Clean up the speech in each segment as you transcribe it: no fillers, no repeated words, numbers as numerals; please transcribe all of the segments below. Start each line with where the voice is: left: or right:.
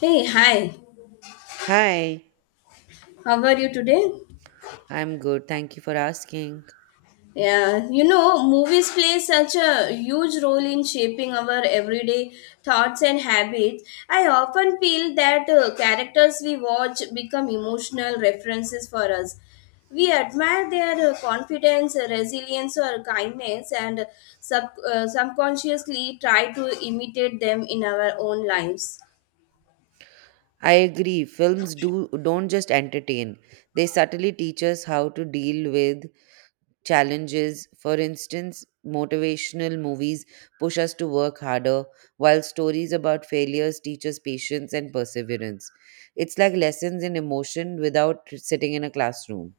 left: Hey, hi.
right: Hi,
left: How are you today?
right: I'm good. Thank you for asking.
left: Movies play such a huge role in shaping our everyday thoughts and habits. I often feel that characters we watch become emotional references for us. We admire their confidence, resilience, or kindness, and subconsciously try to imitate them in our own lives.
right: I agree. Films do don't just entertain. They subtly teach us how to deal with challenges. For instance, motivational movies push us to work harder, while stories about failures teach us patience and perseverance. It's like lessons in emotion without sitting in a classroom.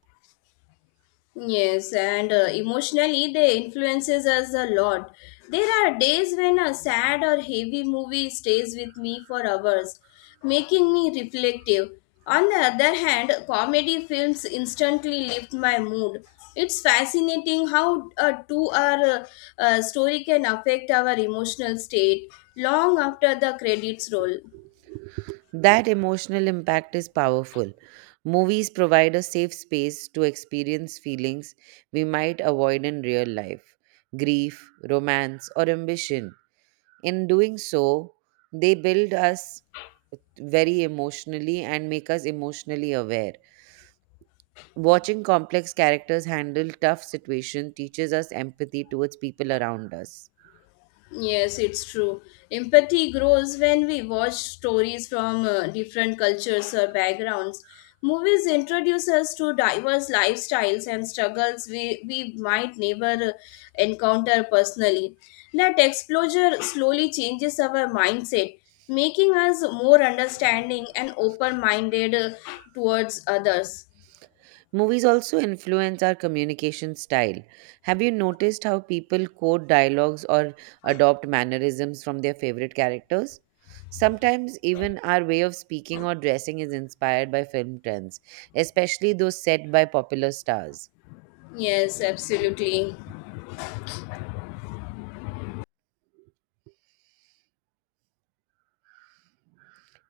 left: Yes, and emotionally they influences us a lot. There are days when a sad or heavy movie stays with me for hours, making me reflective. On the other hand, comedy films instantly lift my mood. It's fascinating how a two-hour story can affect our emotional state long after the credits roll.
right: That emotional impact is powerful. Movies provide a safe space to experience feelings we might avoid in real life grief, romance, or ambition. In doing so, they build us very emotionally and make us emotionally aware. Watching complex characters handle tough situations teaches us empathy towards people around us.
left: Yes, it's true. Empathy grows when we watch stories from different cultures or backgrounds. Movies introduce us to diverse lifestyles and struggles we might never encounter personally. That exposure slowly changes our mindset, making us more understanding and open minded towards others.
right: Movies also influence our communication style. Have you noticed how people quote dialogues or adopt mannerisms from their favorite characters? Sometimes, even our way of speaking or dressing is inspired by film trends, especially those set by popular stars.
left: Yes, absolutely.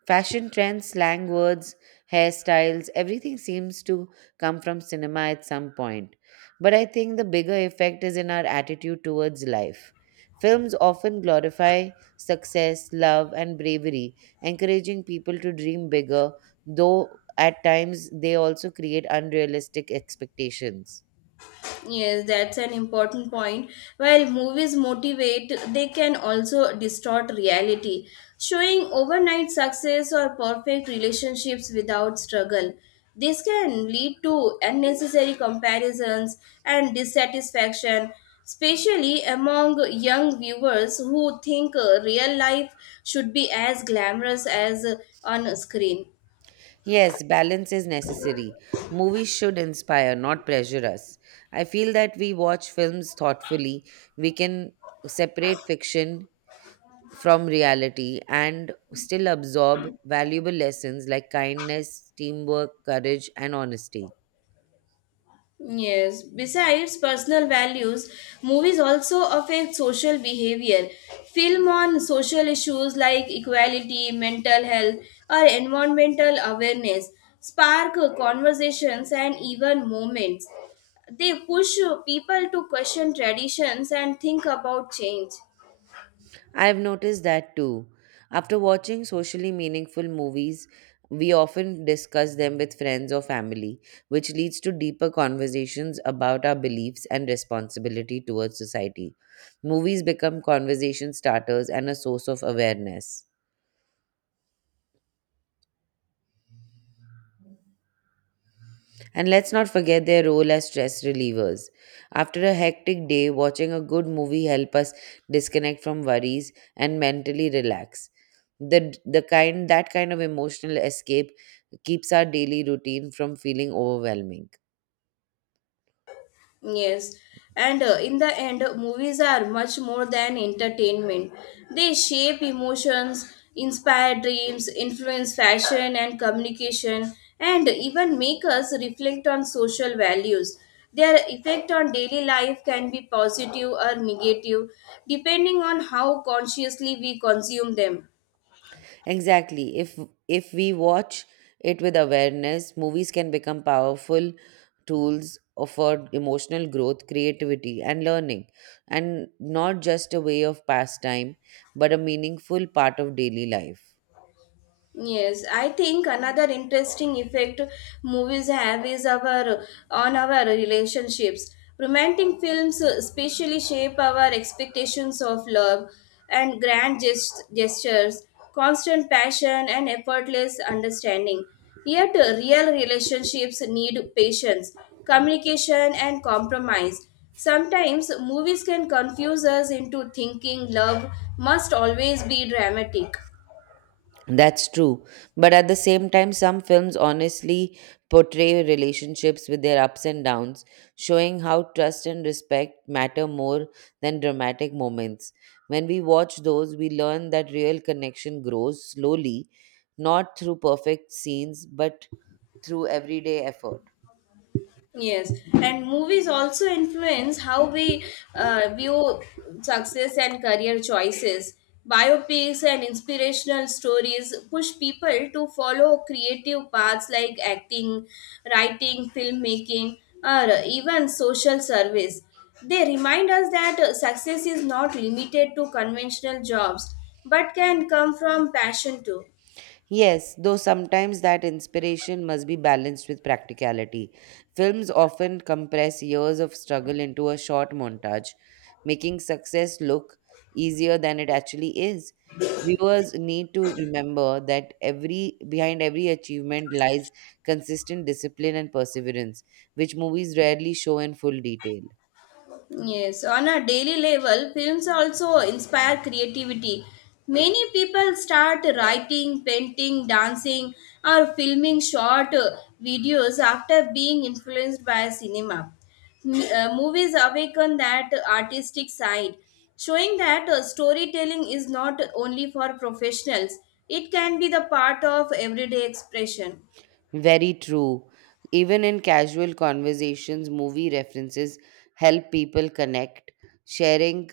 right: Fashion trends, slang words, hairstyles, everything seems to come from cinema at some point. But I think the bigger effect is in our attitude towards life. Films often glorify success, love, and bravery, encouraging people to dream bigger, though at times they also create unrealistic expectations.
left: Yes, that's an important point. While movies motivate, they can also distort reality, showing overnight success or perfect relationships without struggle. This can lead to unnecessary comparisons and dissatisfaction, especially among young viewers who think real life should be as glamorous as on screen.
right: Yes, balance is necessary. Movies should inspire, not pressure us. I feel that we watch films thoughtfully. We can separate fiction from reality and still absorb valuable lessons like kindness, teamwork, courage, and honesty.
left: Yes, besides personal values, movies also affect social behavior. Film on social issues like equality, mental health, or environmental awareness spark conversations and even moments. They push people to question traditions and think about change.
right: I've noticed that too. After watching socially meaningful movies, we often discuss them with friends or family, which leads to deeper conversations about our beliefs and responsibility towards society. Movies become conversation starters and a source of awareness. And let's not forget their role as stress relievers. After a hectic day, watching a good movie help us disconnect from worries and mentally relax. The kind of emotional escape keeps our daily routine from feeling overwhelming.
left: Yes, and in the end, movies are much more than entertainment. They shape emotions, inspire dreams, influence fashion and communication, and even make us reflect on social values. Their effect on daily life can be positive or negative, depending on how consciously we consume them.
right: Exactly. If we watch it with awareness, movies can become powerful tools offered emotional growth, creativity, and learning, and not just a way of pastime, but a meaningful part of daily life.
left: Yes, I think another interesting effect movies have is our on our relationships. Romantic films especially shape our expectations of love and gestures, constant passion and effortless understanding. Yet real relationships need patience, communication and compromise. Sometimes movies can confuse us into thinking love must always be dramatic.
right: That's true. But at the same time, some films honestly portray relationships with their ups and downs, showing how trust and respect matter more than dramatic moments. When we watch those, we learn that real connection grows slowly, not through perfect scenes, but through everyday effort.
left: Yes, and movies also influence how we view success and career choices. Biopics and inspirational stories push people to follow creative paths like acting, writing, filmmaking, or even social service. They remind us that success is not limited to conventional jobs but can come from passion too.
right: Yes, though sometimes that inspiration must be balanced with practicality. Films often compress years of struggle into a short montage, making success look easier than it actually is. Viewers need to remember that every behind every achievement lies consistent discipline and perseverance, which movies rarely show in full detail.
left: Yes, on a daily level, films also inspire creativity. Many people start writing, painting, dancing, or filming short videos after being influenced by cinema. Movies awaken that artistic side, showing that storytelling is not only for professionals, it can be the part of everyday expression.
right: Very true. Even in casual conversations, movie references help people connect, sharing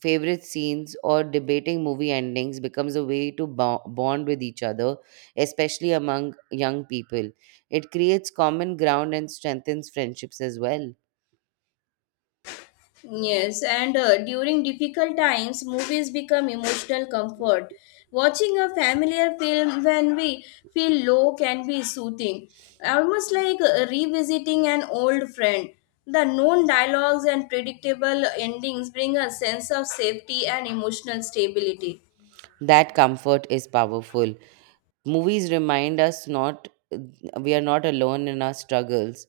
right: favorite scenes or debating movie endings becomes a way to bond with each other, especially among young people. It creates common ground and strengthens friendships as well.
left: Yes, and during difficult times, movies become emotional comfort. Watching a familiar film when we feel low can be soothing, almost like revisiting an old friend. The known dialogues and predictable endings bring a sense of safety and emotional stability.
right: That comfort is powerful. Movies remind us not we are not alone in our struggles.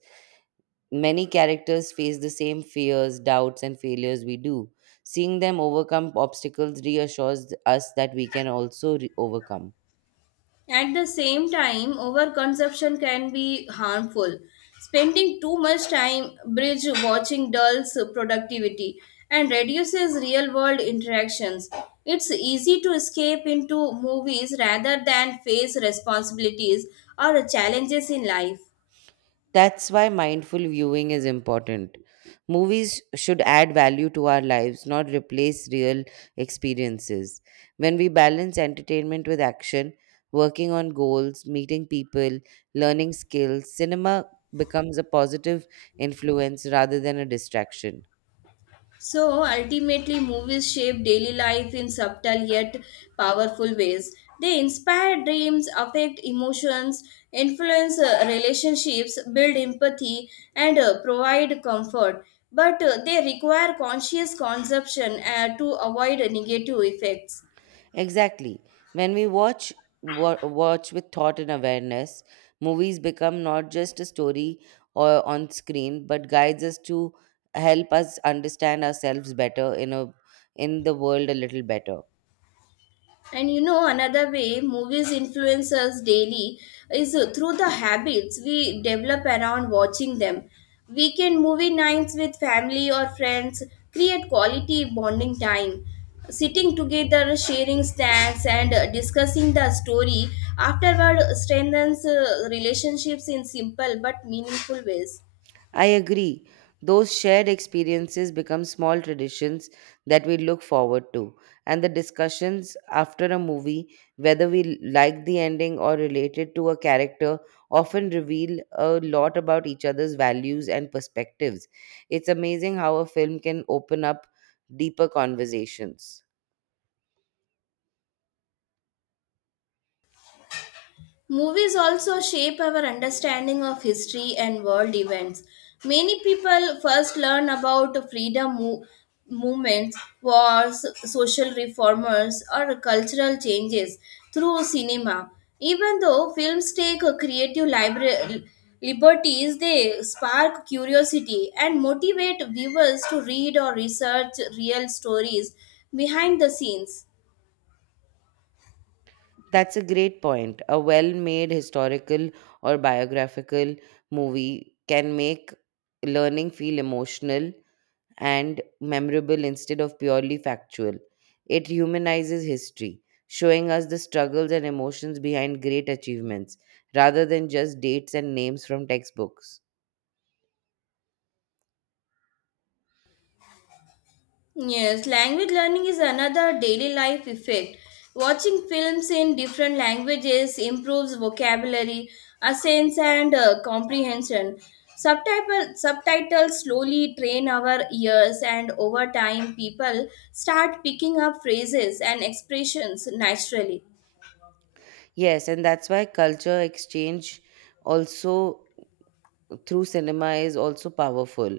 right: Many characters face the same fears, doubts, and failures we do. Seeing them overcome obstacles reassures us that we can also overcome.
left: At the same time, overconsumption can be harmful. Spending too much time bridge watching dulls productivity and reduces real world interactions. It's easy to escape into movies rather than face responsibilities or challenges in life.
right: That's why mindful viewing is important. Movies should add value to our lives, not replace real experiences. When we balance entertainment with action, working on goals, meeting people, learning skills, cinema becomes a positive influence rather than a distraction.
left: So ultimately, movies shape daily life in subtle yet powerful ways. They inspire dreams, affect emotions, influence relationships, build empathy, and provide comfort. But they require conscious consumption to avoid negative effects.
right: Exactly. When we watch with thought and awareness, movies become not just a story or on screen, but guides us to help us understand ourselves better in the world a little better.
left: Another way movies influence us daily is through the habits we develop around watching them. Weekend movie nights with family or friends create quality bonding time. Sitting together, sharing snacks, and discussing the story afterward strengthens relationships in simple but meaningful ways.
right: I agree. Those shared experiences become small traditions that we look forward to, and the discussions after a movie, whether we like the ending or related to a character, often reveal a lot about each other's values and perspectives. It's amazing how a film can open up deeper conversations.
left: Movies also shape our understanding of history and world events. Many people first learn about movements, wars, social reformers, or cultural changes through cinema. Even though films take a liberties, they spark curiosity and motivate viewers to read or research real stories behind the scenes.
right: That's a great point. A well made historical or biographical movie can make learning feel emotional and memorable instead of purely factual. It humanizes history, showing us the struggles and emotions behind great achievements rather than just dates and names from textbooks.
left: Yes, language learning is another daily life effect. Watching films in different languages improves vocabulary, accents, and comprehension. Subtitles slowly train our ears, and over time, people start picking up phrases and expressions naturally.
right: Yes, and that's why culture exchange also through cinema is also powerful.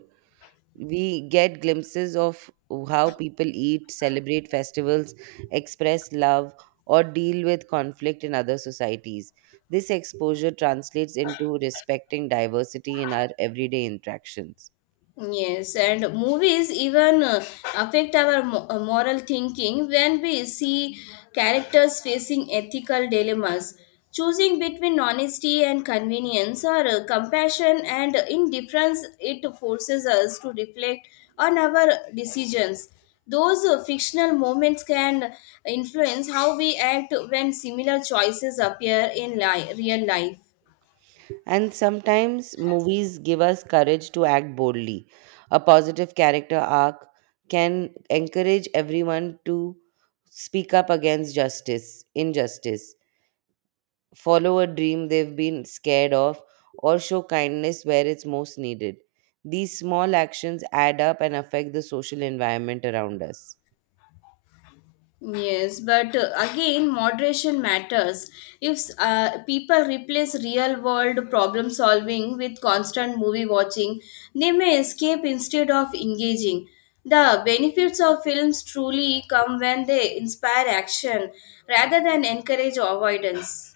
right: We get glimpses of how people eat, celebrate festivals, express love, or deal with conflict in other societies. This exposure translates into respecting diversity in our everyday interactions.
left: Yes, and movies even affect our moral thinking when we see characters facing ethical dilemmas, choosing between honesty and convenience or compassion and indifference. It forces us to reflect on our decisions. Those fictional moments can influence how we act when similar choices appear in real life.
right: And sometimes movies give us courage to act boldly. A positive character arc can encourage everyone to speak up against justice, injustice follow a dream they've been scared of, or show kindness where it's most needed. These small actions add up and affect the social environment around us.
left: Yes, but again, moderation matters. If people replace real world problem solving with constant movie watching, they may escape instead of engaging. The benefits of films truly come when they inspire action rather than encourage avoidance.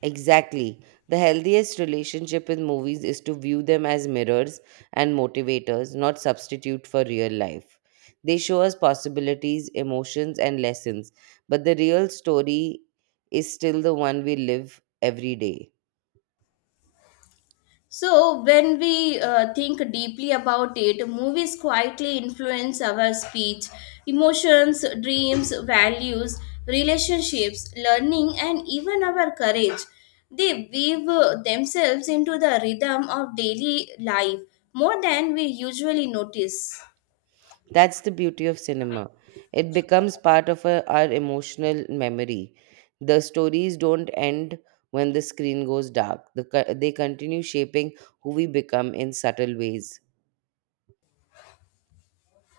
right: Exactly. The healthiest relationship with movies is to view them as mirrors and motivators, not substitute for real life. They show us possibilities, emotions, and lessons, but the real story is still the one we live every day.
left: So, when we think deeply about it, movies quietly influence our speech, emotions, dreams, values, relationships, learning, and even our courage. They weave themselves into the rhythm of daily life more than we usually notice.
right: That's the beauty of cinema. It becomes part of our emotional memory. The stories don't end when the screen goes dark, they continue shaping who we become in subtle ways.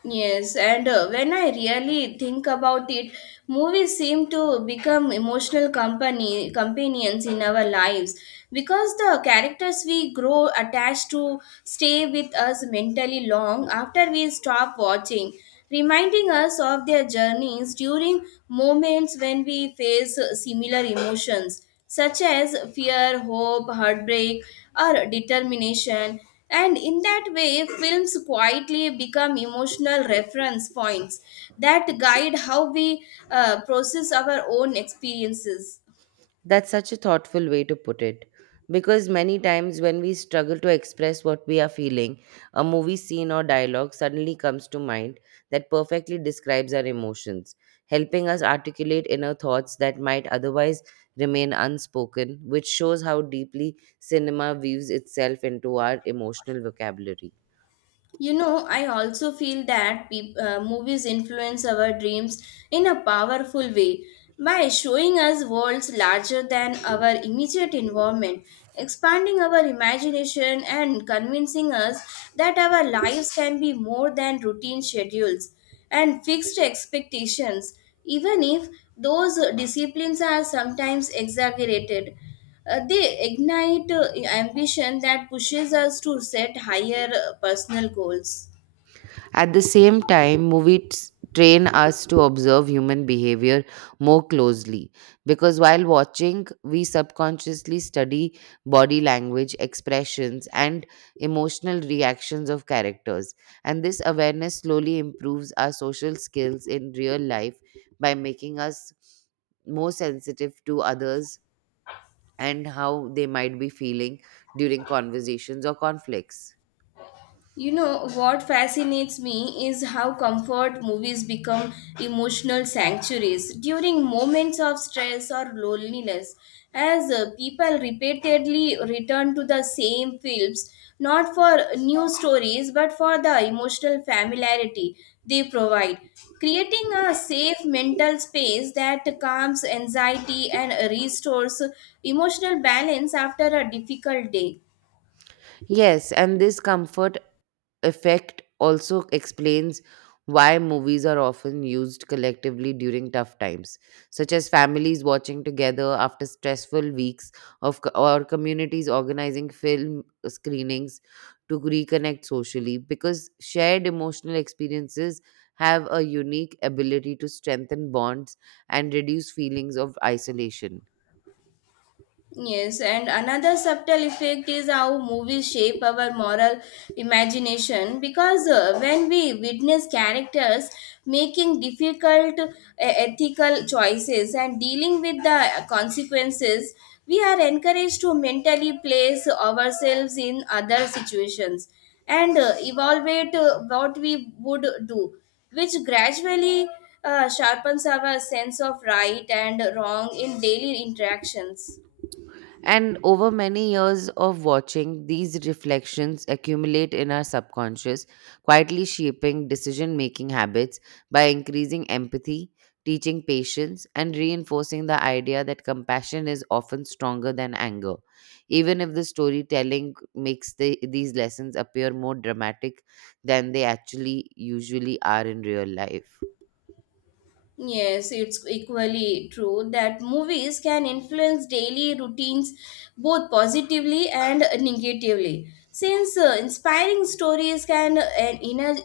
left: Yes, and when I really think about it, movies seem to become emotional company companions in our lives because the characters we grow attached to stay with us mentally long after we stop watching reminding us of their journeys during moments when we face similar emotions such as fear, hope, heartbreak, or determination. And in that way, films quietly become emotional reference points that guide how we process our own experiences.
right: That's such a thoughtful way to put it. Because many times when we struggle to express what we are feeling, a movie scene or dialogue suddenly comes to mind that perfectly describes our emotions, helping us articulate inner thoughts that might otherwise remain unspoken, which shows how deeply cinema weaves itself into our emotional vocabulary.
left: You know, I also feel that movies influence our dreams in a powerful way by showing us worlds larger than our immediate environment, expanding our imagination, and convincing us that our lives can be more than routine schedules and fixed expectations, even if those disciplines are sometimes exaggerated. They ignite ambition that pushes us to set higher personal goals.
right: At the same time, movies train us to observe human behavior more closely because while watching, we subconsciously study body language, expressions, and emotional reactions of characters. And this awareness slowly improves our social skills in real life by making us more sensitive to others and how they might be feeling during conversations or conflicts.
left: You know, what fascinates me is how comfort movies become emotional sanctuaries during moments of stress or loneliness, as people repeatedly return to the same films, not for new stories but for the emotional familiarity they provide, creating a safe mental space that calms anxiety and restores emotional balance after a difficult day.
right: Yes, and this comfort effect also explains why movies are often used collectively during tough times, such as families watching together after stressful weeks or communities organizing film screenings to reconnect socially, because shared emotional experiences have a unique ability to strengthen bonds and reduce feelings of isolation.
left: Yes, and another subtle effect is how movies shape our moral imagination because when we witness characters making difficult ethical choices and dealing with the consequences, we are encouraged to mentally place ourselves in other situations and evaluate what we would do, which gradually sharpens our sense of right and wrong in daily interactions.
right: And over many years of watching, these reflections accumulate in our subconscious, quietly shaping decision making habits by increasing empathy, teaching patience, and reinforcing the idea that compassion is often stronger than anger. Even if the storytelling makes these lessons appear more dramatic than they actually usually are in real life.
left: Yes, it's equally true that movies can influence daily routines both positively and negatively. Since inspiring stories can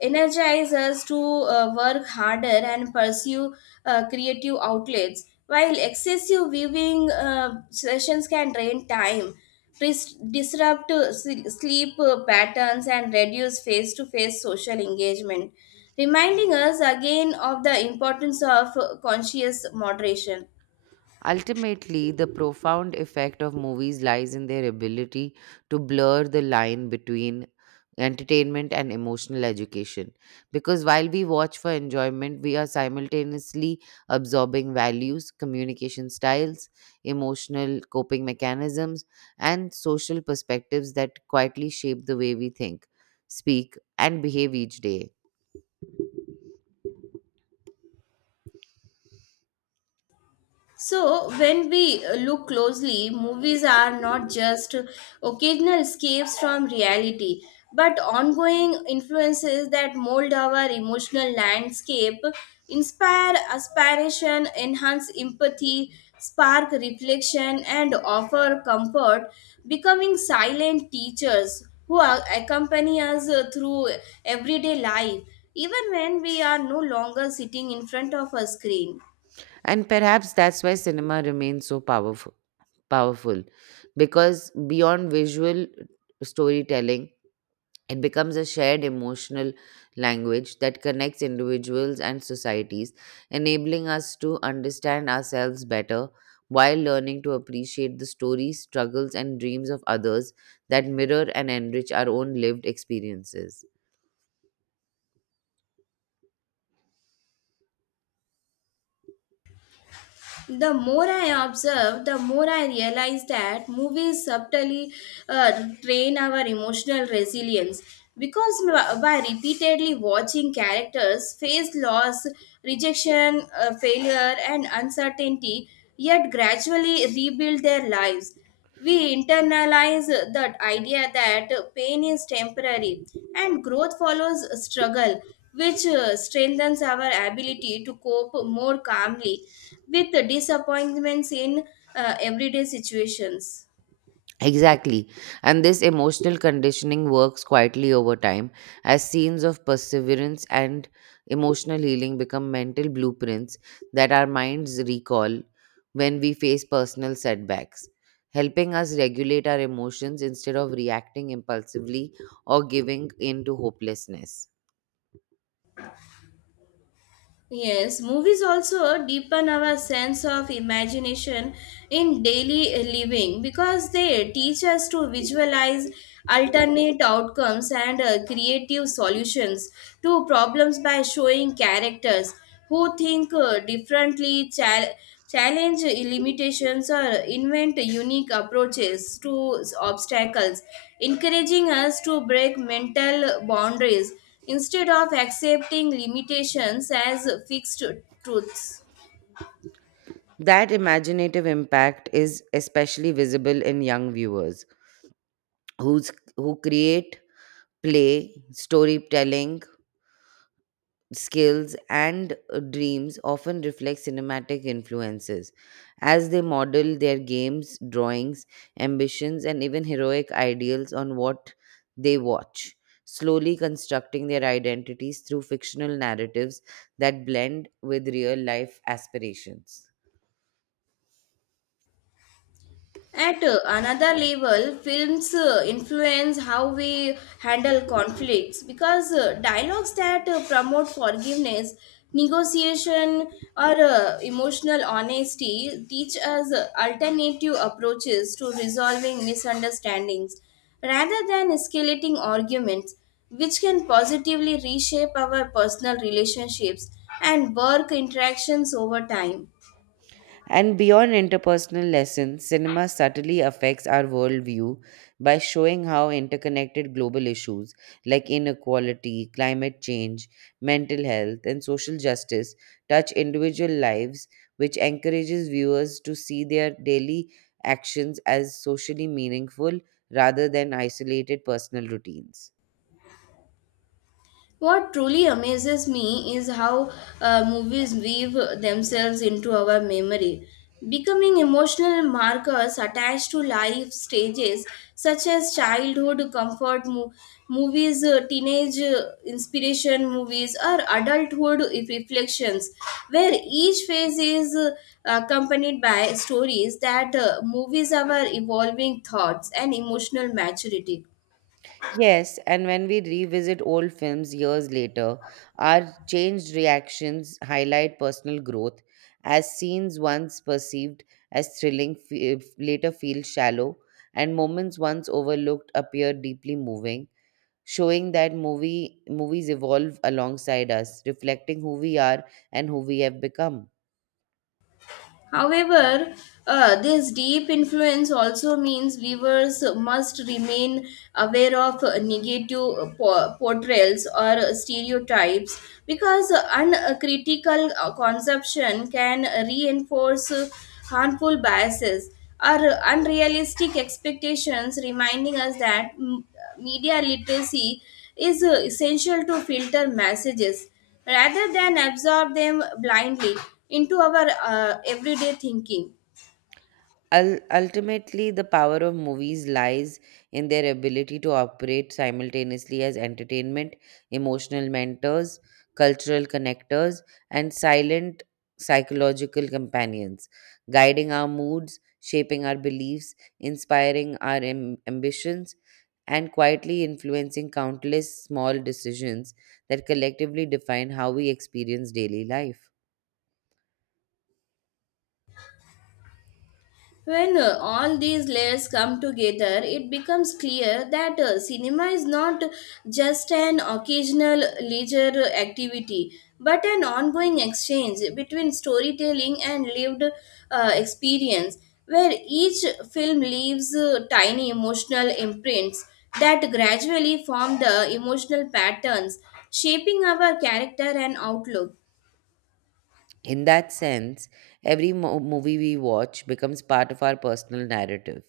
left: energize us to work harder and pursue creative outlets, while excessive viewing sessions can drain time, disrupt sleep patterns, and reduce face to face social engagement reminding us again of the importance of conscious moderation.
right: Ultimately, the profound effect of movies lies in their ability to blur the line between entertainment and emotional education. Because while we watch for enjoyment, we are simultaneously absorbing values, communication styles, emotional coping mechanisms, and social perspectives that quietly shape the way we think, speak, and behave each day.
left: So, when we look closely, movies are not just occasional escapes from reality, but ongoing influences that mold our emotional landscape, inspire aspiration, enhance empathy, spark reflection, and offer comfort, becoming silent teachers who accompany us through everyday life, even when we are no longer sitting in front of a screen.
right: And perhaps that's why cinema remains so powerful Powerful. Because beyond visual storytelling, it becomes a shared emotional language that connects individuals and societies, enabling us to understand ourselves better while learning to appreciate the stories, struggles, and dreams of others that mirror and enrich our own lived experiences.
left: The more I observe, the more I realize that movies subtly train our emotional resilience. Because by repeatedly watching characters face loss, rejection, failure, and uncertainty, yet gradually rebuild their lives. We internalize the idea that pain is temporary and growth follows struggle, which strengthens our ability to cope more calmly with the disappointments in everyday situations.
right: Exactly. And this emotional conditioning works quietly over time as scenes of perseverance and emotional healing become mental blueprints that our minds recall when we face personal setbacks, helping us regulate our emotions instead of reacting impulsively or giving in to hopelessness.
left: Yes, movies also deepen our sense of imagination in daily living because they teach us to visualize alternate outcomes and creative solutions to problems by showing characters who think differently, challenge limitations, or invent unique approaches to obstacles, encouraging us to break mental boundaries instead of accepting limitations as fixed truths.
right: That imaginative impact is especially visible in young viewers who create play, storytelling, skills and dreams often reflect cinematic influences as they model their games, drawings, ambitions, and even heroic ideals on what they watch, slowly constructing their identities through fictional narratives that blend with real life aspirations.
left: At another level, films influence how we handle conflicts because dialogues that promote forgiveness, negotiation, or emotional honesty teach us alternative approaches to resolving misunderstandings rather than escalating arguments, which can positively reshape our personal relationships and work interactions over time.
right: And beyond interpersonal lessons, cinema subtly affects our worldview by showing how interconnected global issues like inequality, climate change, mental health, and social justice touch individual lives, which encourages viewers to see their daily actions as socially meaningful rather than isolated personal routines.
left: What truly amazes me is how movies weave themselves into our memory, becoming emotional markers attached to life stages such as movies, teenage inspiration movies, or adulthood reflections, where each phase is accompanied by stories that movies our evolving thoughts and emotional maturity.
right: Yes, and when we revisit old films years later, our changed reactions highlight personal growth, as scenes once perceived as thrilling later feel shallow, and moments once overlooked appear deeply moving, showing that movies evolve alongside us, reflecting who we are and who we have become.
left: However, this deep influence also means viewers must remain aware of negative portrayals or stereotypes because uncritical consumption can reinforce harmful biases or unrealistic expectations, reminding us that media literacy is essential to filter messages rather than absorb them blindly into our everyday thinking.
right: Ultimately, the power of movies lies in their ability to operate simultaneously as entertainment, emotional mentors, cultural connectors, and silent psychological companions, guiding our moods, shaping our beliefs, inspiring our ambitions, and quietly influencing countless small decisions that collectively define how we experience daily life.
left: When all these layers come together, it becomes clear that cinema is not just an occasional leisure activity, but an ongoing exchange between storytelling and lived experience, where each film leaves tiny emotional imprints that gradually form the emotional patterns, shaping our character and outlook.
right: In that sense, every movie we watch becomes part of our personal narrative,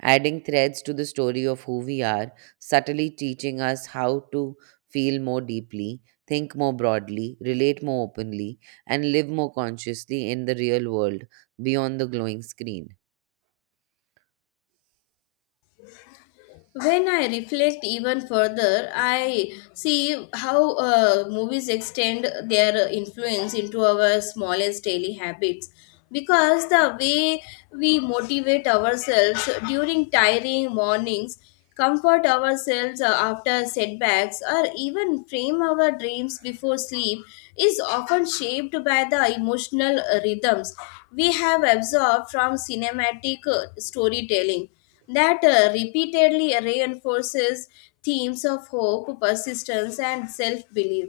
right: adding threads to the story of who we are, subtly teaching us how to feel more deeply, think more broadly, relate more openly, and live more consciously in the real world beyond the glowing screen.
left: When I reflect even further, I see how movies extend their influence into our smallest daily habits. Because the way we motivate ourselves during tiring mornings, comfort ourselves after setbacks, or even frame our dreams before sleep is often shaped by the emotional rhythms we have absorbed from cinematic storytelling that repeatedly reinforces themes of hope, persistence, and self belief.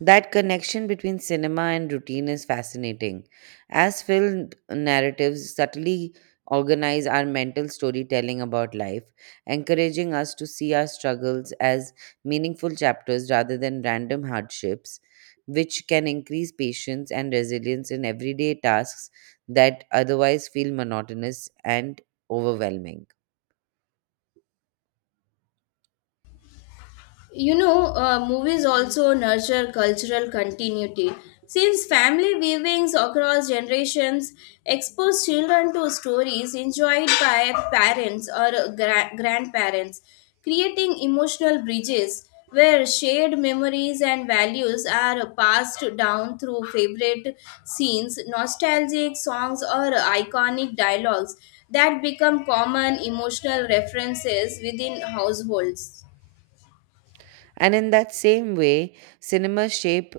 right: That connection between cinema and routine is fascinating, as film narratives subtly organize our mental storytelling about life, encouraging us to see our struggles as meaningful chapters rather than random hardships, which can increase patience and resilience in everyday tasks that otherwise feel monotonous and overwhelming.
left: You know, movies also nurture cultural continuity. Since family viewings across generations expose children to stories enjoyed by parents or grandparents, creating emotional bridges where shared memories and values are passed down through favorite scenes, nostalgic songs, or iconic dialogues that become common emotional references within households.
right: And in that same way, cinema shape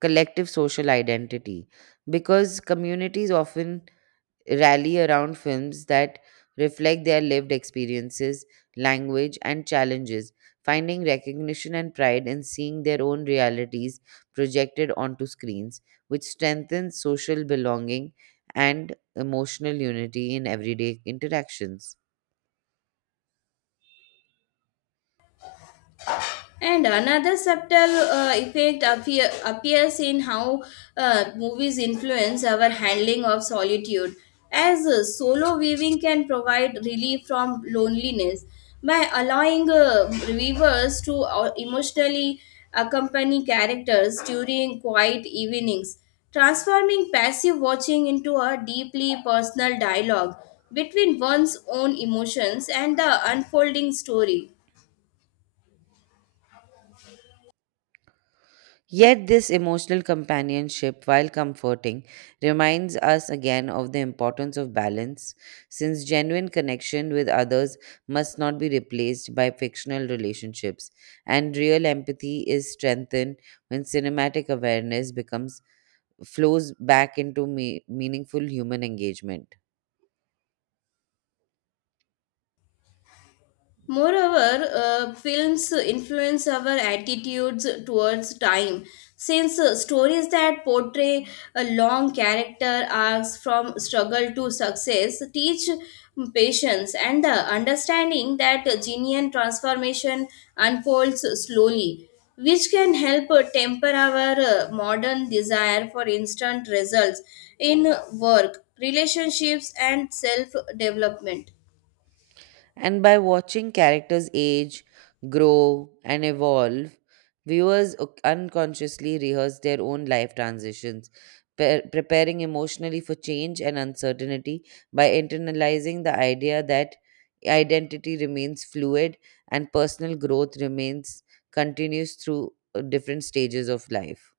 right: collective social identity because communities often rally around films that reflect their lived experiences, language, and challenges, finding recognition and pride in seeing their own realities projected onto screens, which strengthens social belonging and emotional unity in everyday interactions.
left: And another subtle effect appears in how movies influence our handling of solitude, as solo viewing can provide relief from loneliness by allowing viewers to emotionally accompany characters during quiet evenings, transforming passive watching into a deeply personal dialogue between one's own emotions and the unfolding story.
right: Yet, this emotional companionship, while comforting, reminds us again of the importance of balance, since genuine connection with others must not be replaced by fictional relationships, and real empathy is strengthened when cinematic awareness becomes flows back into meaningful human engagement.
left: Moreover, films influence our attitudes towards time, since stories that portray a long character arcs from struggle to success teach patience and the understanding that genuine transformation unfolds slowly, which can help temper our modern desire for instant results in work, relationships, and self development.
right: And by watching characters age, grow, and evolve, viewers unconsciously rehearse their own life transitions, preparing emotionally for change and uncertainty by internalizing the idea that identity remains fluid and personal growth remains continues through different stages of life.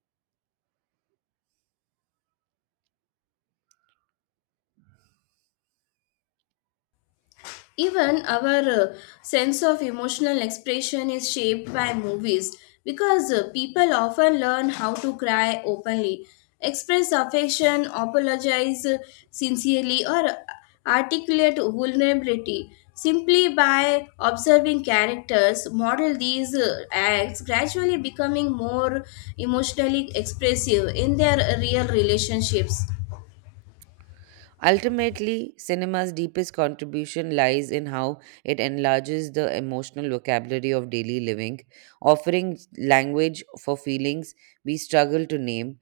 left: Even our sense of emotional expression is shaped by movies because people often learn how to cry openly, express affection, apologize sincerely, or articulate vulnerability simply by observing characters model these acts, gradually becoming more emotionally expressive in their real relationships.
right: Ultimately, cinema's deepest contribution lies in how it enlarges the emotional vocabulary of daily living, offering language for feelings we struggle to name,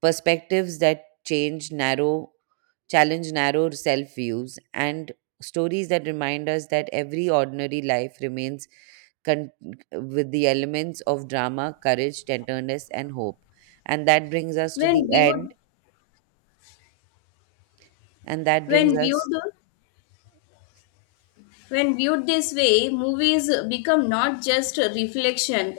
right: perspectives that change narrow, challenge narrow self views, and stories that remind us that every ordinary life remains con- with the elements of drama, courage, tenderness, and hope. And that brings us to the
left: When
right: end.
left: viewed,
right: And that brings
left: when
right: us
left: viewed When viewed this way, movies become not just a reflection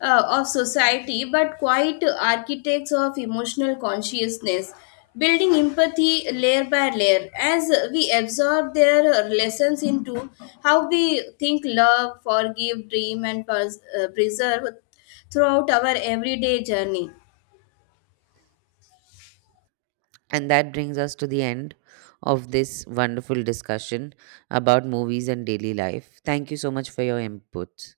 left: of society but quite architects of emotional consciousness, building empathy layer by layer as we absorb their lessons into how we think, love, forgive, dream, and preserve throughout our everyday journey.
right: And that brings us to the end of this wonderful discussion about movies and daily life. Thank you so much for your input.